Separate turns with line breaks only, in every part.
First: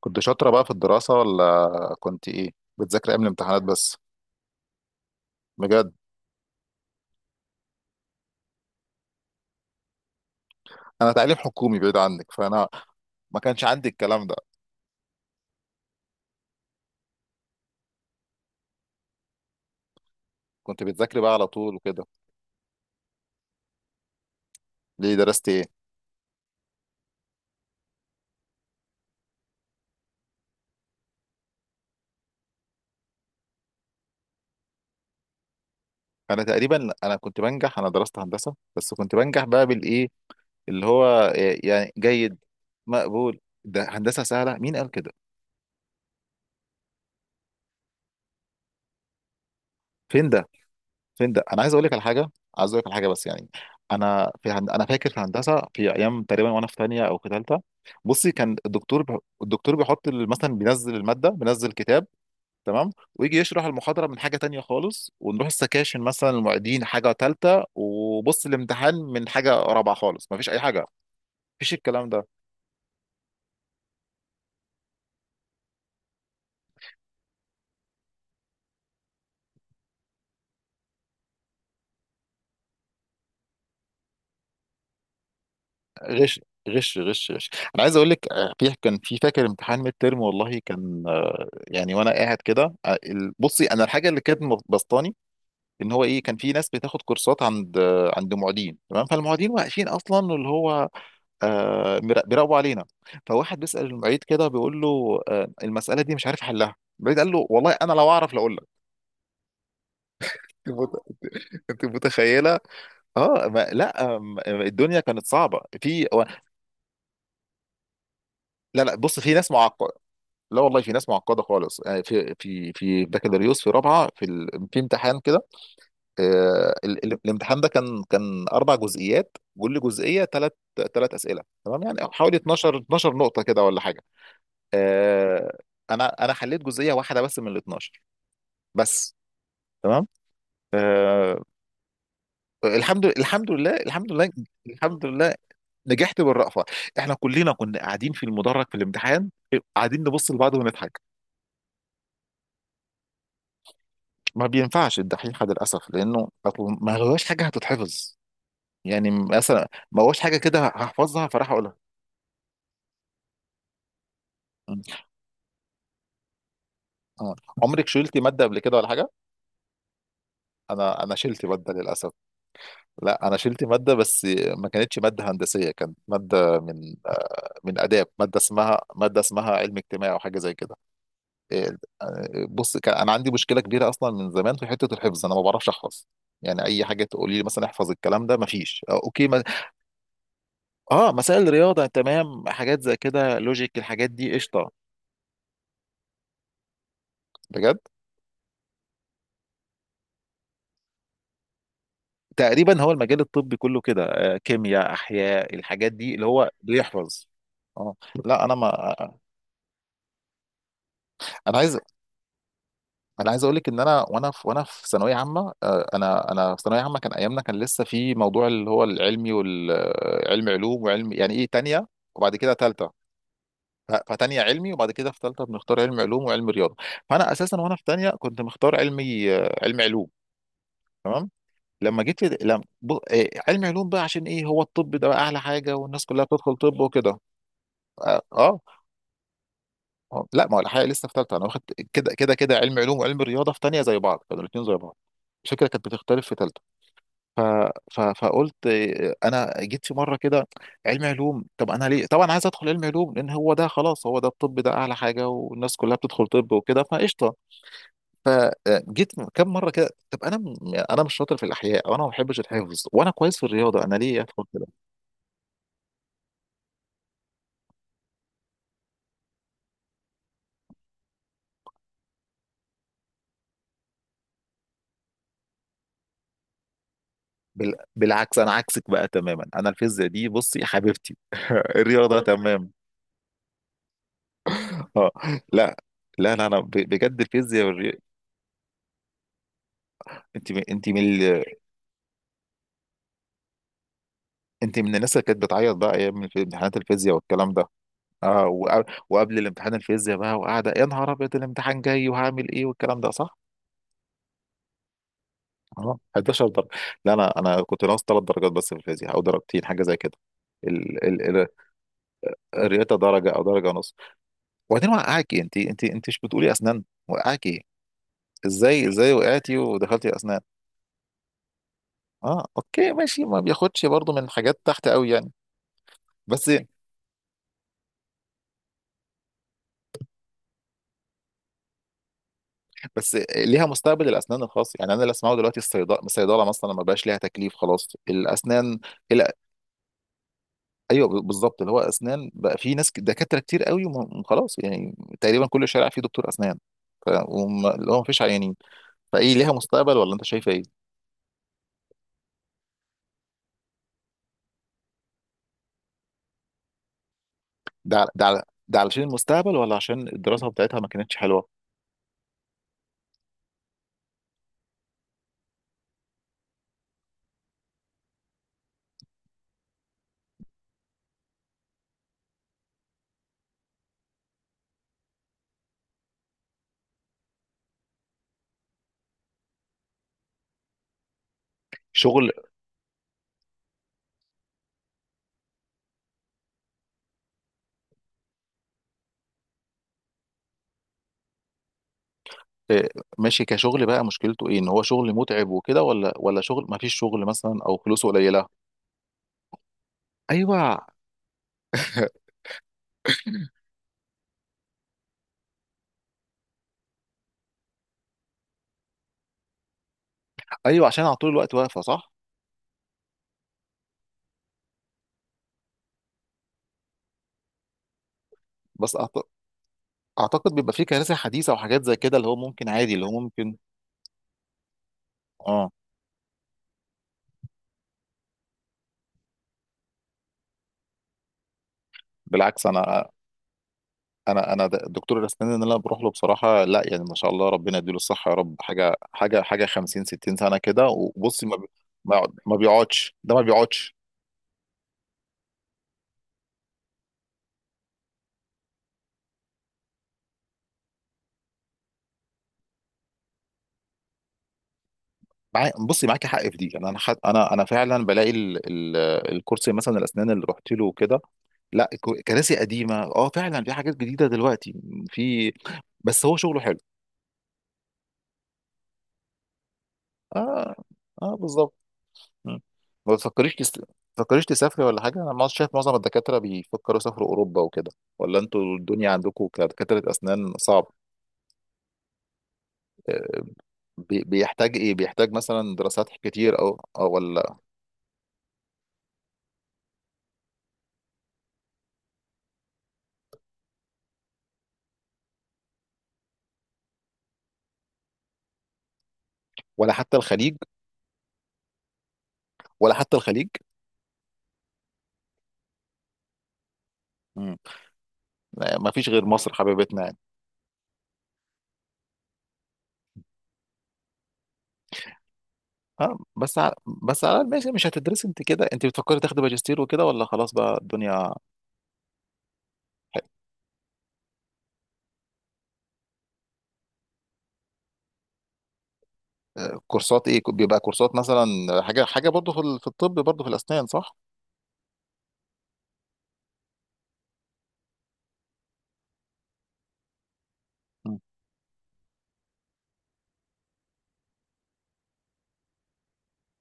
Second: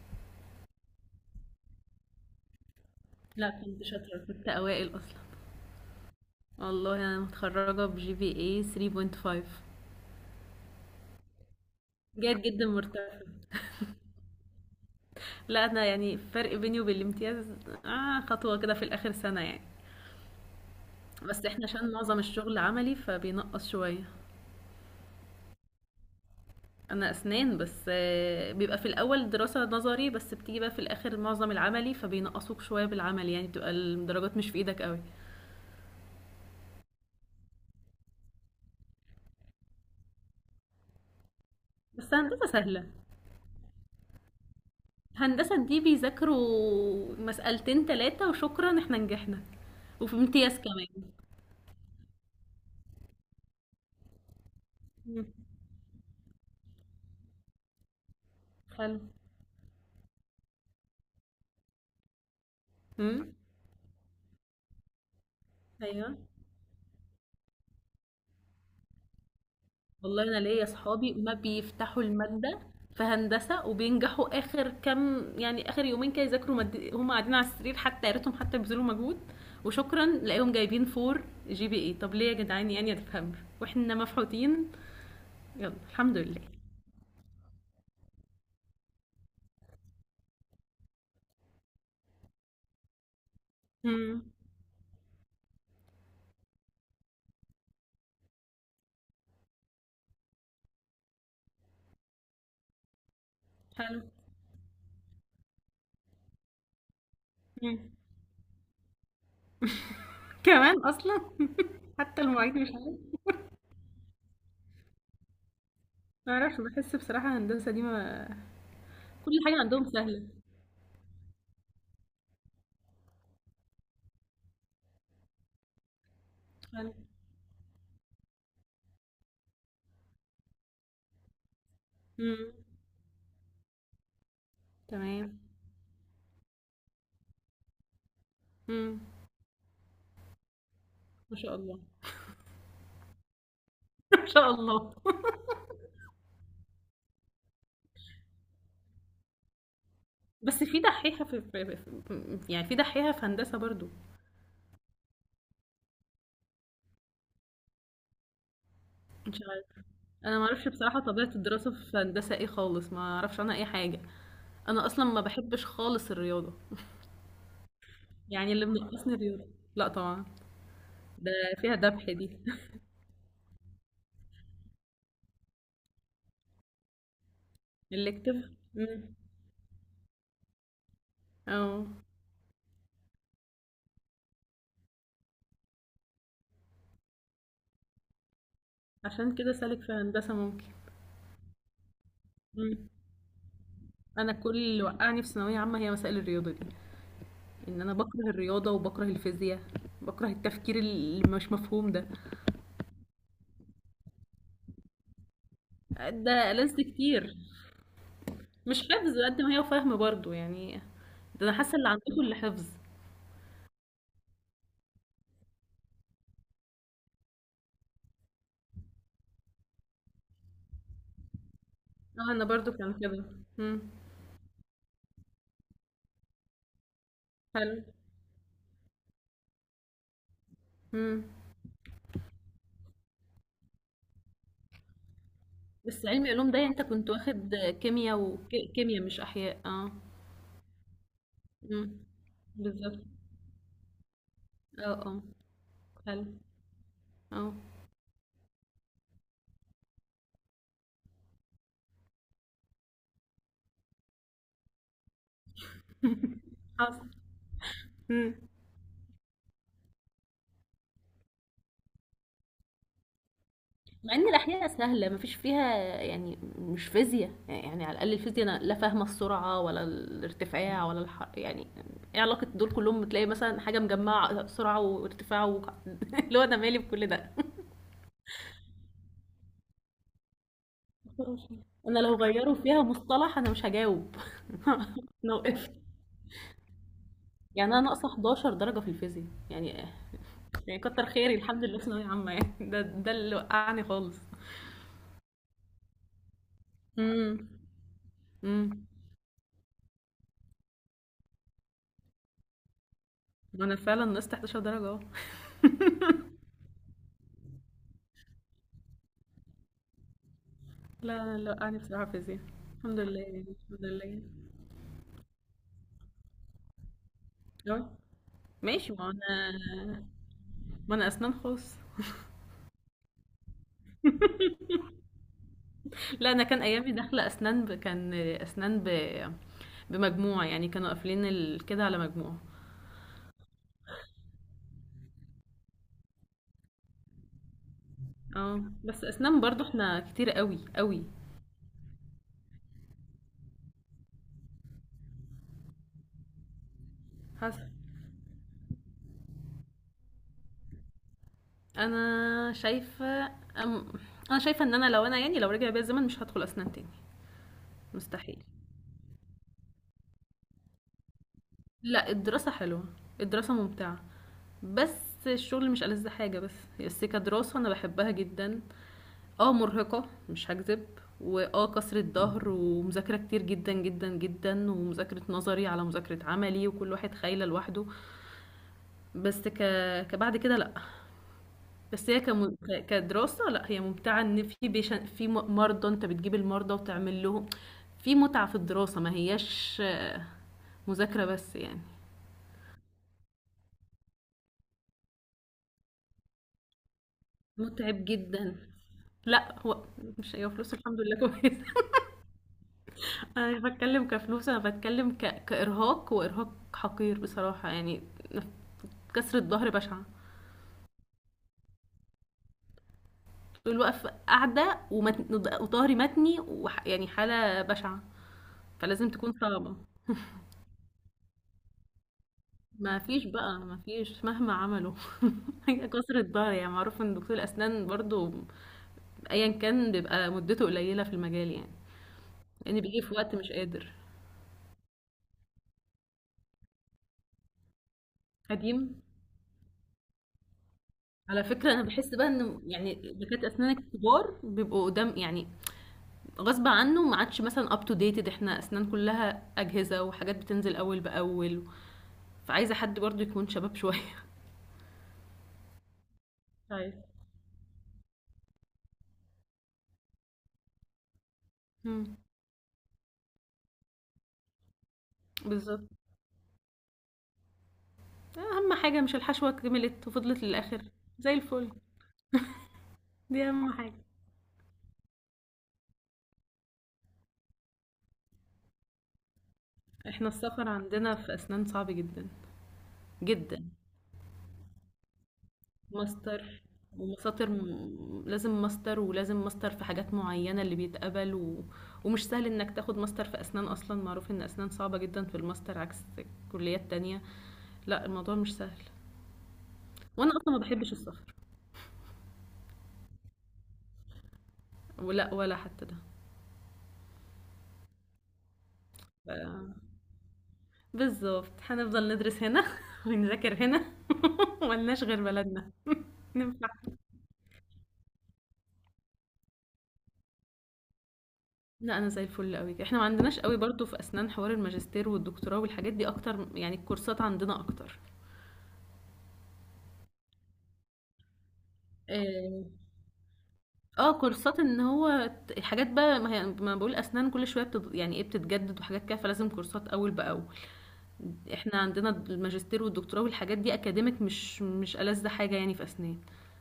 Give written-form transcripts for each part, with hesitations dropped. كنت شاطرة بقى في الدراسة ولا كنت إيه؟ بتذاكري أيام
لا،
الامتحانات
كنت
بس؟
شاطرة، كنت أوائل أصلا.
بجد.
والله أنا متخرجة بجي بي اي 3.5.
أنا تعليم حكومي بعيد عنك،
جيد جدا،
فأنا
مرتفع.
ما كانش عندي الكلام ده.
لا، أنا يعني الفرق بيني وبين الامتياز آه، خطوة كده في الآخر سنة يعني.
كنت بتذاكري بقى على
بس احنا
طول
عشان
وكده؟
معظم الشغل عملي فبينقص شوية.
ليه درست إيه؟
أنا أسنان بس، بيبقى في الأول دراسة نظري، بس بتيجي بقى في الآخر معظم العملي فبينقصوك شوية بالعمل، يعني بتبقى الدرجات مش في إيدك قوي.
أنا تقريبا كنت بنجح. أنا درست هندسة بس كنت بنجح بقى بالإيه، اللي هو إيه؟ يعني
بس
جيد.
هندسة سهلة.
مقبول. ده هندسة سهلة، مين قال كده؟
هندسة دي بيذاكروا مسألتين تلاتة وشكرا احنا نجحنا. وفي
فين ده؟
امتياز كمان.
فين ده؟ انا عايز اقول لك على حاجه. بس يعني انا فاكر في
مم.
هندسه في ايام تقريبا، وانا في ثانيه او في ثالثه. بصي،
حلو.
الدكتور بيحط مثلا بينزل الماده، بينزل كتاب، تمام،
امم.
ويجي يشرح المحاضره من حاجه تانية خالص، ونروح السكاشن
ايوه.
مثلا المعيدين حاجه ثالثه، وبص الامتحان من حاجه رابعه
والله
خالص. ما
انا
فيش اي
ليا
حاجه. ما
اصحابي ما
فيش
بيفتحوا
الكلام ده.
المادة في هندسة وبينجحوا اخر كام، يعني اخر يومين كده يذاكروا هم قاعدين على السرير، حتى يا ريتهم حتى بيبذلوا مجهود. وشكرا لاقيهم جايبين 4 GPA، طب ليه يا جدعان؟ يعني ما تفهمش واحنا مفحوطين. يلا، الحمد
غش
لله.
غش غش غش. انا عايز اقول لك، في كان في فاكر امتحان ميد ترم، والله كان يعني وانا قاعد كده بصي، انا الحاجه اللي
امم.
كانت مبسطاني ان هو ايه، كان في ناس بتاخد كورسات عند معيدين، تمام، فالمعيدين واقفين اصلا اللي هو بيراقبوا علينا، فواحد بيسأل
حلو.
المعيد كده بيقول له آه المسألة دي مش عارف حلها، المعيد قال له والله
مم.
انا لو اعرف لاقول لك. انت
كمان
مت-
اصلا.
أنت
حتى المعيد
متخيله؟
مش عارف.
اه. ما لا الدنيا كانت صعبه
ما اعرفش، بحس بصراحة هندسة دي ما.
لا لا، بص،
كل
في ناس
حاجة عندهم
معقده،
سهلة.
لا والله في ناس معقده خالص يعني في بكالوريوس في رابعه في امتحان كده
حلو.
الامتحان ده كان اربع جزئيات، كل جزئيه ثلاث اسئله، تمام، يعني حوالي
امم.
12 12 نقطه كده ولا حاجه.
تمام.
آه، انا حليت جزئيه واحده بس من ال 12
امم.
بس، تمام.
ما
آه،
شاء الله.
الحمد لله، الحمد
ما
لله،
شاء الله.
الحمد لله. نجحت بالرأفة، احنا كلنا كنا قاعدين في المدرج في الامتحان، قاعدين نبص لبعض
بس في
ونضحك.
دحيحة في يعني في دحيحة في هندسة برضو.
ما بينفعش الدحيحة للأسف، لأنه أصل ما هواش حاجة هتتحفظ، يعني
مش
مثلا
عارف.
ما هواش حاجة
انا ما
كده
اعرفش بصراحة
هحفظها
طبيعة
فراح
الدراسة
أقولها.
في هندسة ايه خالص، ما اعرفش عنها اي حاجة. انا اصلا ما بحبش خالص الرياضة.
آه. عمرك شلتي مادة
يعني
قبل
اللي
كده ولا حاجة؟
منقصني الرياضة. لا طبعا.
أنا
ده
شلت مادة
فيها ذبح
للأسف.
دي.
لا، أنا شلت مادة بس، ما كانتش مادة هندسية، كانت مادة من من آداب،
الكتف. امم.
مادة اسمها علم اجتماعي أو حاجة زي كده. إيه،
اه.
آه، بص، كان أنا عندي مشكلة كبيرة أصلا من زمان في حتة الحفظ، أنا ما بعرفش أحفظ. يعني أي حاجة تقولي لي مثلا احفظ الكلام ده، مفيش. أوكي
عشان
ما...
كده سالك في هندسة ممكن.
مسائل رياضة، تمام، حاجات زي كده، لوجيك، الحاجات
انا
دي
كل
قشطة،
اللي وقعني في ثانويه عامه هي مسائل الرياضه دي.
بجد.
ان انا بكره الرياضه وبكره الفيزياء. بكره التفكير اللي مش مفهوم ده.
تقريبا هو المجال الطبي كله كده، كيمياء، احياء، الحاجات دي اللي هو
ده لنس
بيحفظ.
كتير.
اه، لا، انا ما
مش حفظ قد ما هي فهم برضو يعني. ده انا
انا
حاسه
عايز
اللي عندكم اللي حفظ.
انا عايز اقول لك ان انا وانا في ثانويه عامه، انا في ثانويه عامه كان ايامنا، كان لسه في موضوع اللي هو العلمي، والعلم علوم وعلم يعني ايه تانية،
اه،
وبعد
انا
كده
برضو
تالتة.
كان كده. امم.
فتانية علمي، وبعد كده في تالتة بنختار علم علوم وعلم رياضه. فانا اساسا وانا
حلو.
في تانية كنت مختار علمي، علم علوم،
امم.
تمام. لما جيت لد- لم... ب... آه، علم علوم بقى، عشان ايه؟ هو الطب ده بقى اعلى حاجه والناس
بس
كلها
علمي علوم
بتدخل
ده، يعني
طب
انت كنت
وكده.
واخد كيمياء،
اه.
وكيمياء مش احياء، اه.
آه. لا، ما هو الحقيقه لسه في ثالثه، انا واخد
امم.
كده كده كده. علم علوم
بالظبط.
وعلم رياضه في ثانيه زي بعض، كانوا الاثنين زي
اه،
بعض.
اه.
الفكره كانت
حلو.
بتختلف في ثالثه. ف...
اه.
فقلت، انا جيت في مره كده، علم علوم، طب انا ليه طبعا عايز ادخل علم علوم؟ لان هو ده خلاص، هو ده الطب ده اعلى حاجه والناس كلها بتدخل طب وكده،
حصل.
فقشطه. فجيت كم مره كده، طب انا مش شاطر في الاحياء، وانا ما بحبش الحفظ، وانا كويس في الرياضه، انا
مع
ليه
ان
ادخل كده؟
الاحياء سهله مفيش فيها. يعني مش فيزياء، يعني على الاقل الفيزياء انا لا فاهمه السرعه ولا الارتفاع ولا يعني ايه علاقه دول كلهم؟ تلاقي مثلا حاجه مجمعه سرعه وارتفاع اللي هو انا مالي بكل ده.
بالعكس، انا عكسك بقى تماما، انا الفيزياء دي بصي حبيبتي
انا لو
الرياضه
غيروا
تمام.
فيها مصطلح انا مش هجاوب.
اه،
انا وقفت.
لا لا لا، بجد الفيزياء
يعني انا ناقصه 11 درجه في الفيزياء، يعني
انت من...
يعني
انت من
كتر خيري
ال...
الحمد لله في ثانويه عامه، يعني ده اللي وقعني خالص.
انت من الناس اللي كانت بتعيط بقى ايام امتحانات الفيزياء
امم.
والكلام ده. اه،
امم.
وقبل الامتحان الفيزياء بقى، وقاعده يا نهار ابيض، الامتحان جاي وهعمل ايه والكلام ده، صح؟
انا فعلا نقصت 11 درجه اهو.
اه، 11 درجه. لا، انا كنت ناقص ثلاث درجات بس في الفيزياء، او درجتين حاجه زي كده. ال... ال...
لا، لا،
ال...
لا، أنا بصراحة فيزياء
الرياضه
الحمد لله،
درجه او
يعني
درجه
الحمد
ونص.
لله.
وبعدين وقعاكي؟ انت مش بتقولي اسنان وقعاكي؟
أوي.
ازاي
ماشي. ما
ازاي
أنا
وقعتي ودخلتي اسنان؟
ما أنا أسنان خاص.
اه، اوكي، ماشي، ما بياخدش برضو من حاجات تحت قوي يعني.
لا، أنا
بس
كان أيامي داخلة أسنان كان أسنان بمجموع، يعني كانوا قافلين كده على مجموع.
بس ليها مستقبل الاسنان الخاص، يعني انا اللي اسمعه دلوقتي الصيدله، مثلا ما بقاش ليها تكليف، خلاص.
اه.
الاسنان،
بس
لا،
أسنان برضو احنا كتير قوي قوي.
ايوه، بالظبط، اللي هو اسنان بقى في ناس دكاتره كتير قوي وخلاص يعني، تقريبا كل شارع فيه دكتور اسنان.
حسب.
اللي هو ما فيش عيانين، فايه، ليها مستقبل ولا انت شايفه ايه؟
أنا شايفة. أم... أنا شايفة إن أنا لو أنا يعني لو رجع بيا الزمن مش هدخل أسنان تاني. مستحيل.
ده علشان المستقبل ولا عشان الدراسه بتاعتها ما كانتش حلوه؟
لا، الدراسة حلوة. الدراسة ممتعة. بس الشغل مش ألذ حاجة، بس. بس كدراسة أنا بحبها جدا. اه، مرهقة مش هكذب. واه كسرة ظهر ومذاكرة كتير جدا جدا جدا، ومذاكرة نظري على مذاكرة عملي، وكل واحد خايلة لوحده. بس ك... كبعد كده لأ. بس هي
شغل،
كدراسة لأ، هي ممتعة إن في مرضى، أنت بتجيب المرضى وتعمل لهم. في متعة في الدراسة، ما هياش مذاكرة بس يعني.
آه، ماشي، كشغل بقى مشكلته ايه؟ ان هو شغل متعب وكده، ولا شغل ما فيش شغل مثلا، او
متعب
فلوسه قليله؟
جدا. لا هو، مش هي
ايوه،
فلوس، الحمد لله كويس. انا مش بتكلم كفلوس، انا بتكلم كارهاق، وارهاق حقير بصراحه يعني. كسرة ظهر بشعه.
ايوه، عشان على طول الوقت واقفه، صح؟
طول الوقت قاعده وظهري متني يعني حاله بشعه،
بس
فلازم
أعت-
تكون صعبه.
اعتقد بيبقى في كنائس حديثه وحاجات زي كده، اللي هو ممكن عادي،
ما
اللي هو
فيش
ممكن.
بقى ما فيش مهما عملوا.
اه،
هي كسرة ظهر يعني، معروف ان دكتور الاسنان برضو ايا كان بيبقى مدته قليله في المجال يعني،
بالعكس،
لان بيجي في وقت مش قادر.
دكتور الاسنان اللي انا بروح له بصراحه، لا يعني ما شاء الله، ربنا يديله الصحه يا رب، حاجه
قديم.
حاجه حاجه 50 60 سنه كده،
على
وبصي
فكرة أنا بحس بقى
ما
إن يعني
بيقعدش، ده ما
دكاترة أسنان
بيقعدش.
الكبار بيبقوا قدام يعني غصب عنه، ما عادش مثلا اب تو ديتد. احنا اسنان كلها اجهزه وحاجات بتنزل اول باول، فعايزه حد برضه يكون شباب شويه.
معاي بصي معاكي حق في دي، يعني
طيب.
انا فعلا بلاقي الكرسي مثلا الاسنان اللي رحت له وكده، لا،
مم،
كراسي قديمه، اه، فعلا في حاجات جديده دلوقتي، في،
بالظبط.
بس هو شغله حلو.
اهم حاجه مش الحشوه كملت وفضلت
اه،
للاخر؟ زي
اه،
الفل.
بالظبط. مم. ما
دي
تفكريش
اهم حاجه.
تسافري ولا حاجة؟ أنا ما شايف معظم الدكاترة بيفكروا يسافروا أوروبا وكده، ولا أنتوا الدنيا عندكم كدكاترة
احنا
أسنان
السفر
صعب؟
عندنا في اسنان صعب جدا
آه،
جدا.
بيحتاج إيه؟ بيحتاج مثلا دراسات
ماستر
كتير أو
ومساطر
ولا
لازم ماستر في حاجات معينة اللي بيتقبل ومش سهل انك تاخد ماستر في اسنان، اصلا معروف ان اسنان صعبة جدا في الماستر عكس كليات تانية. لأ، الموضوع مش سهل.
ولا حتى
وأنا أصلًا
الخليج،
ما باحبش السفر.
ولا حتى الخليج.
ولأ، ولا حتى ده.
مم. لا، ما فيش غير مصر
ف
حبيبتنا يعني.
بالضبط، هنفضل ندرس هنا ونذاكر هنا. ما لناش غير بلدنا،
ها،
ما ينفعش.
بس على الأقل ماشي، مش هتدرسي أنت كده؟ أنت بتفكري تاخدي ماجستير وكده ولا خلاص بقى الدنيا؟
لأ، أنا زي الفل أوي، إحنا ما عندناش أوي برضه في أسنان حوار الماجستير والدكتوراه والحاجات دي أكتر، يعني الكورسات عندنا أكتر.
كورسات إيه؟ بيبقى كورسات مثلا حاجة حاجة برضه
آآ،
في الطب، برضه في الأسنان، صح؟
كورسات إن هو حاجات بقى، ما هي ما أنا باقول أسنان كل شوية يعني إيه، بتتجدد وحاجات كده، فلازم كورسات أول بأول.
مم.
احنا عندنا الماجستير والدكتوراه والحاجات دي اكاديميك، مش ألذ حاجة يعني في اسنان،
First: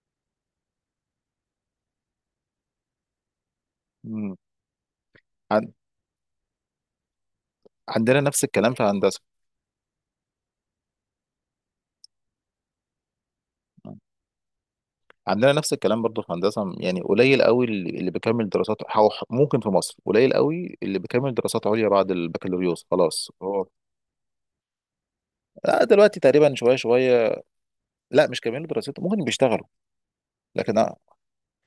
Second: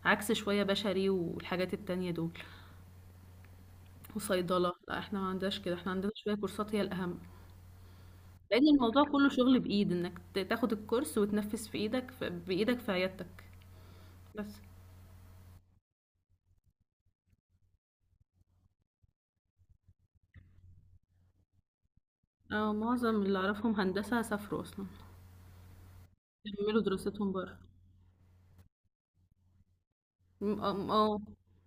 عكس شوية بشري والحاجات التانية دول
مم.
وصيدلة. لا، احنا ما عندناش كده، احنا عندنا شوية كورسات هي الأهم،
عندنا نفس
لأن
الكلام في
الموضوع
هندسة،
كله شغل بإيد انك تاخد الكورس وتنفذ في ايدك في بإيدك في عيادتك. بس.
عندنا نفس الكلام برضه في هندسة يعني. قليل قوي اللي بيكمل دراسات، أو ممكن في مصر قليل قوي اللي بيكمل دراسات عليا بعد
اه،
البكالوريوس،
معظم
خلاص
اللي
هو.
اعرفهم هندسة سافروا اصلا،
لا، دلوقتي تقريبا شوية
كملوا دراستهم
شوية،
بره.
لا، مش كاملين دراسته، ممكن بيشتغلوا لكن
اه. آه.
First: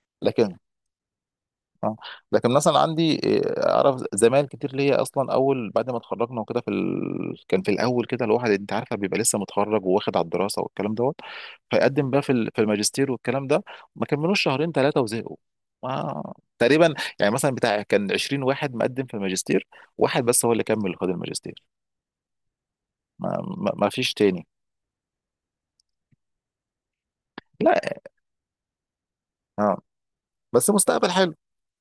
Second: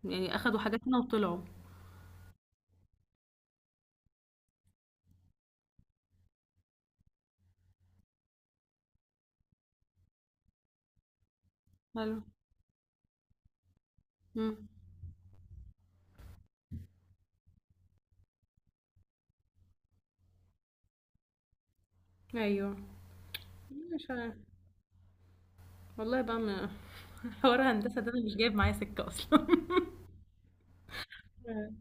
يعني
لكن
اخدوا حاجات هنا وطلعوا.
اه لكن مثلا عندي، اعرف زمايل كتير ليا اصلا، اول بعد ما اتخرجنا وكده، كان في الاول كده الواحد، انت عارفه، بيبقى لسه متخرج وواخد على الدراسه والكلام دوت، فيقدم
حلو.
بقى في الماجستير والكلام ده، ما كملوش
مم.
شهرين ثلاثه وزهقوا. ما تقريبا يعني مثلا بتاع كان 20 واحد مقدم في الماجستير، واحد بس هو اللي كمل خد الماجستير.
ايوه.
ما, ما
مش
فيش
عارف.
تاني.
والله بقى حوار
لا،
هندسة ده انا مش جايب معايا سكة اصلا.
اه، بس مستقبل حلو،
إمم.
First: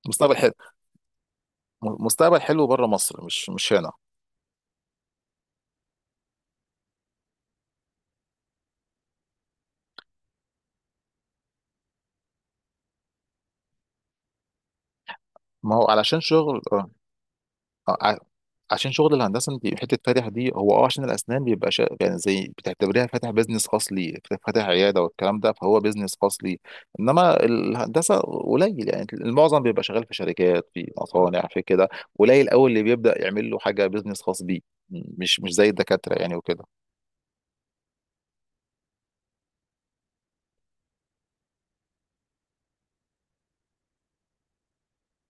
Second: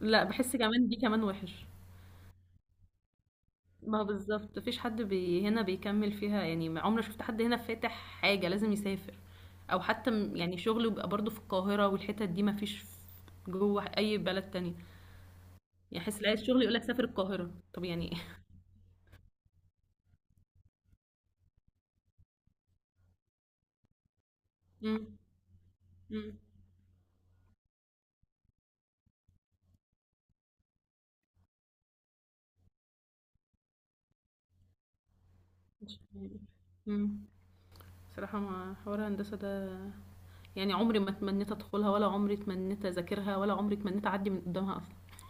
لأ،
مستقبل حلو
باحس كمان دي كمان وِحِش.
مستقبل حلو بره مصر، مش هنا.
ما هو بالضبط، ما فيش حد هنا بيكمّل فيها، يعني ما عمري ما شُفت حد هنا فاتح حاجة، لازم يسافر أو حتى يعني شُغله بيبقى برضه في القاهرة والحِتت دي، ما فيش جوّه أي بلد تانية.
ما هو
يعني أحس
علشان
اللي عايز
شغل.
شُغل يقول لك
آه.
سافر القاهرة، طَب
آه،
يعني.
ع- عشان شغل الهندسه انت حته فاتح دي، هو اه عشان الاسنان بيبقى يعني زي بتعتبريها فاتح بيزنس خاص ليه، فاتح عياده
إمم،
والكلام ده، فهو بيزنس خاص
إمم.
ليه. انما الهندسه قليل، يعني المعظم بيبقى شغال في شركات، في مصانع، في كده، قليل قوي اللي بيبدا يعمل له حاجه بيزنس خاص بيه، مش زي
مش
الدكاتره يعني وكده.
إمم. بصراحة ما حوار هندسة ده، يعني عمري ما تمنّيت أدخُلها، ولا عمري تمنّيت أذاكرها، ولا عمري تمنّيت أعدّي من قُدّامها أصلًا.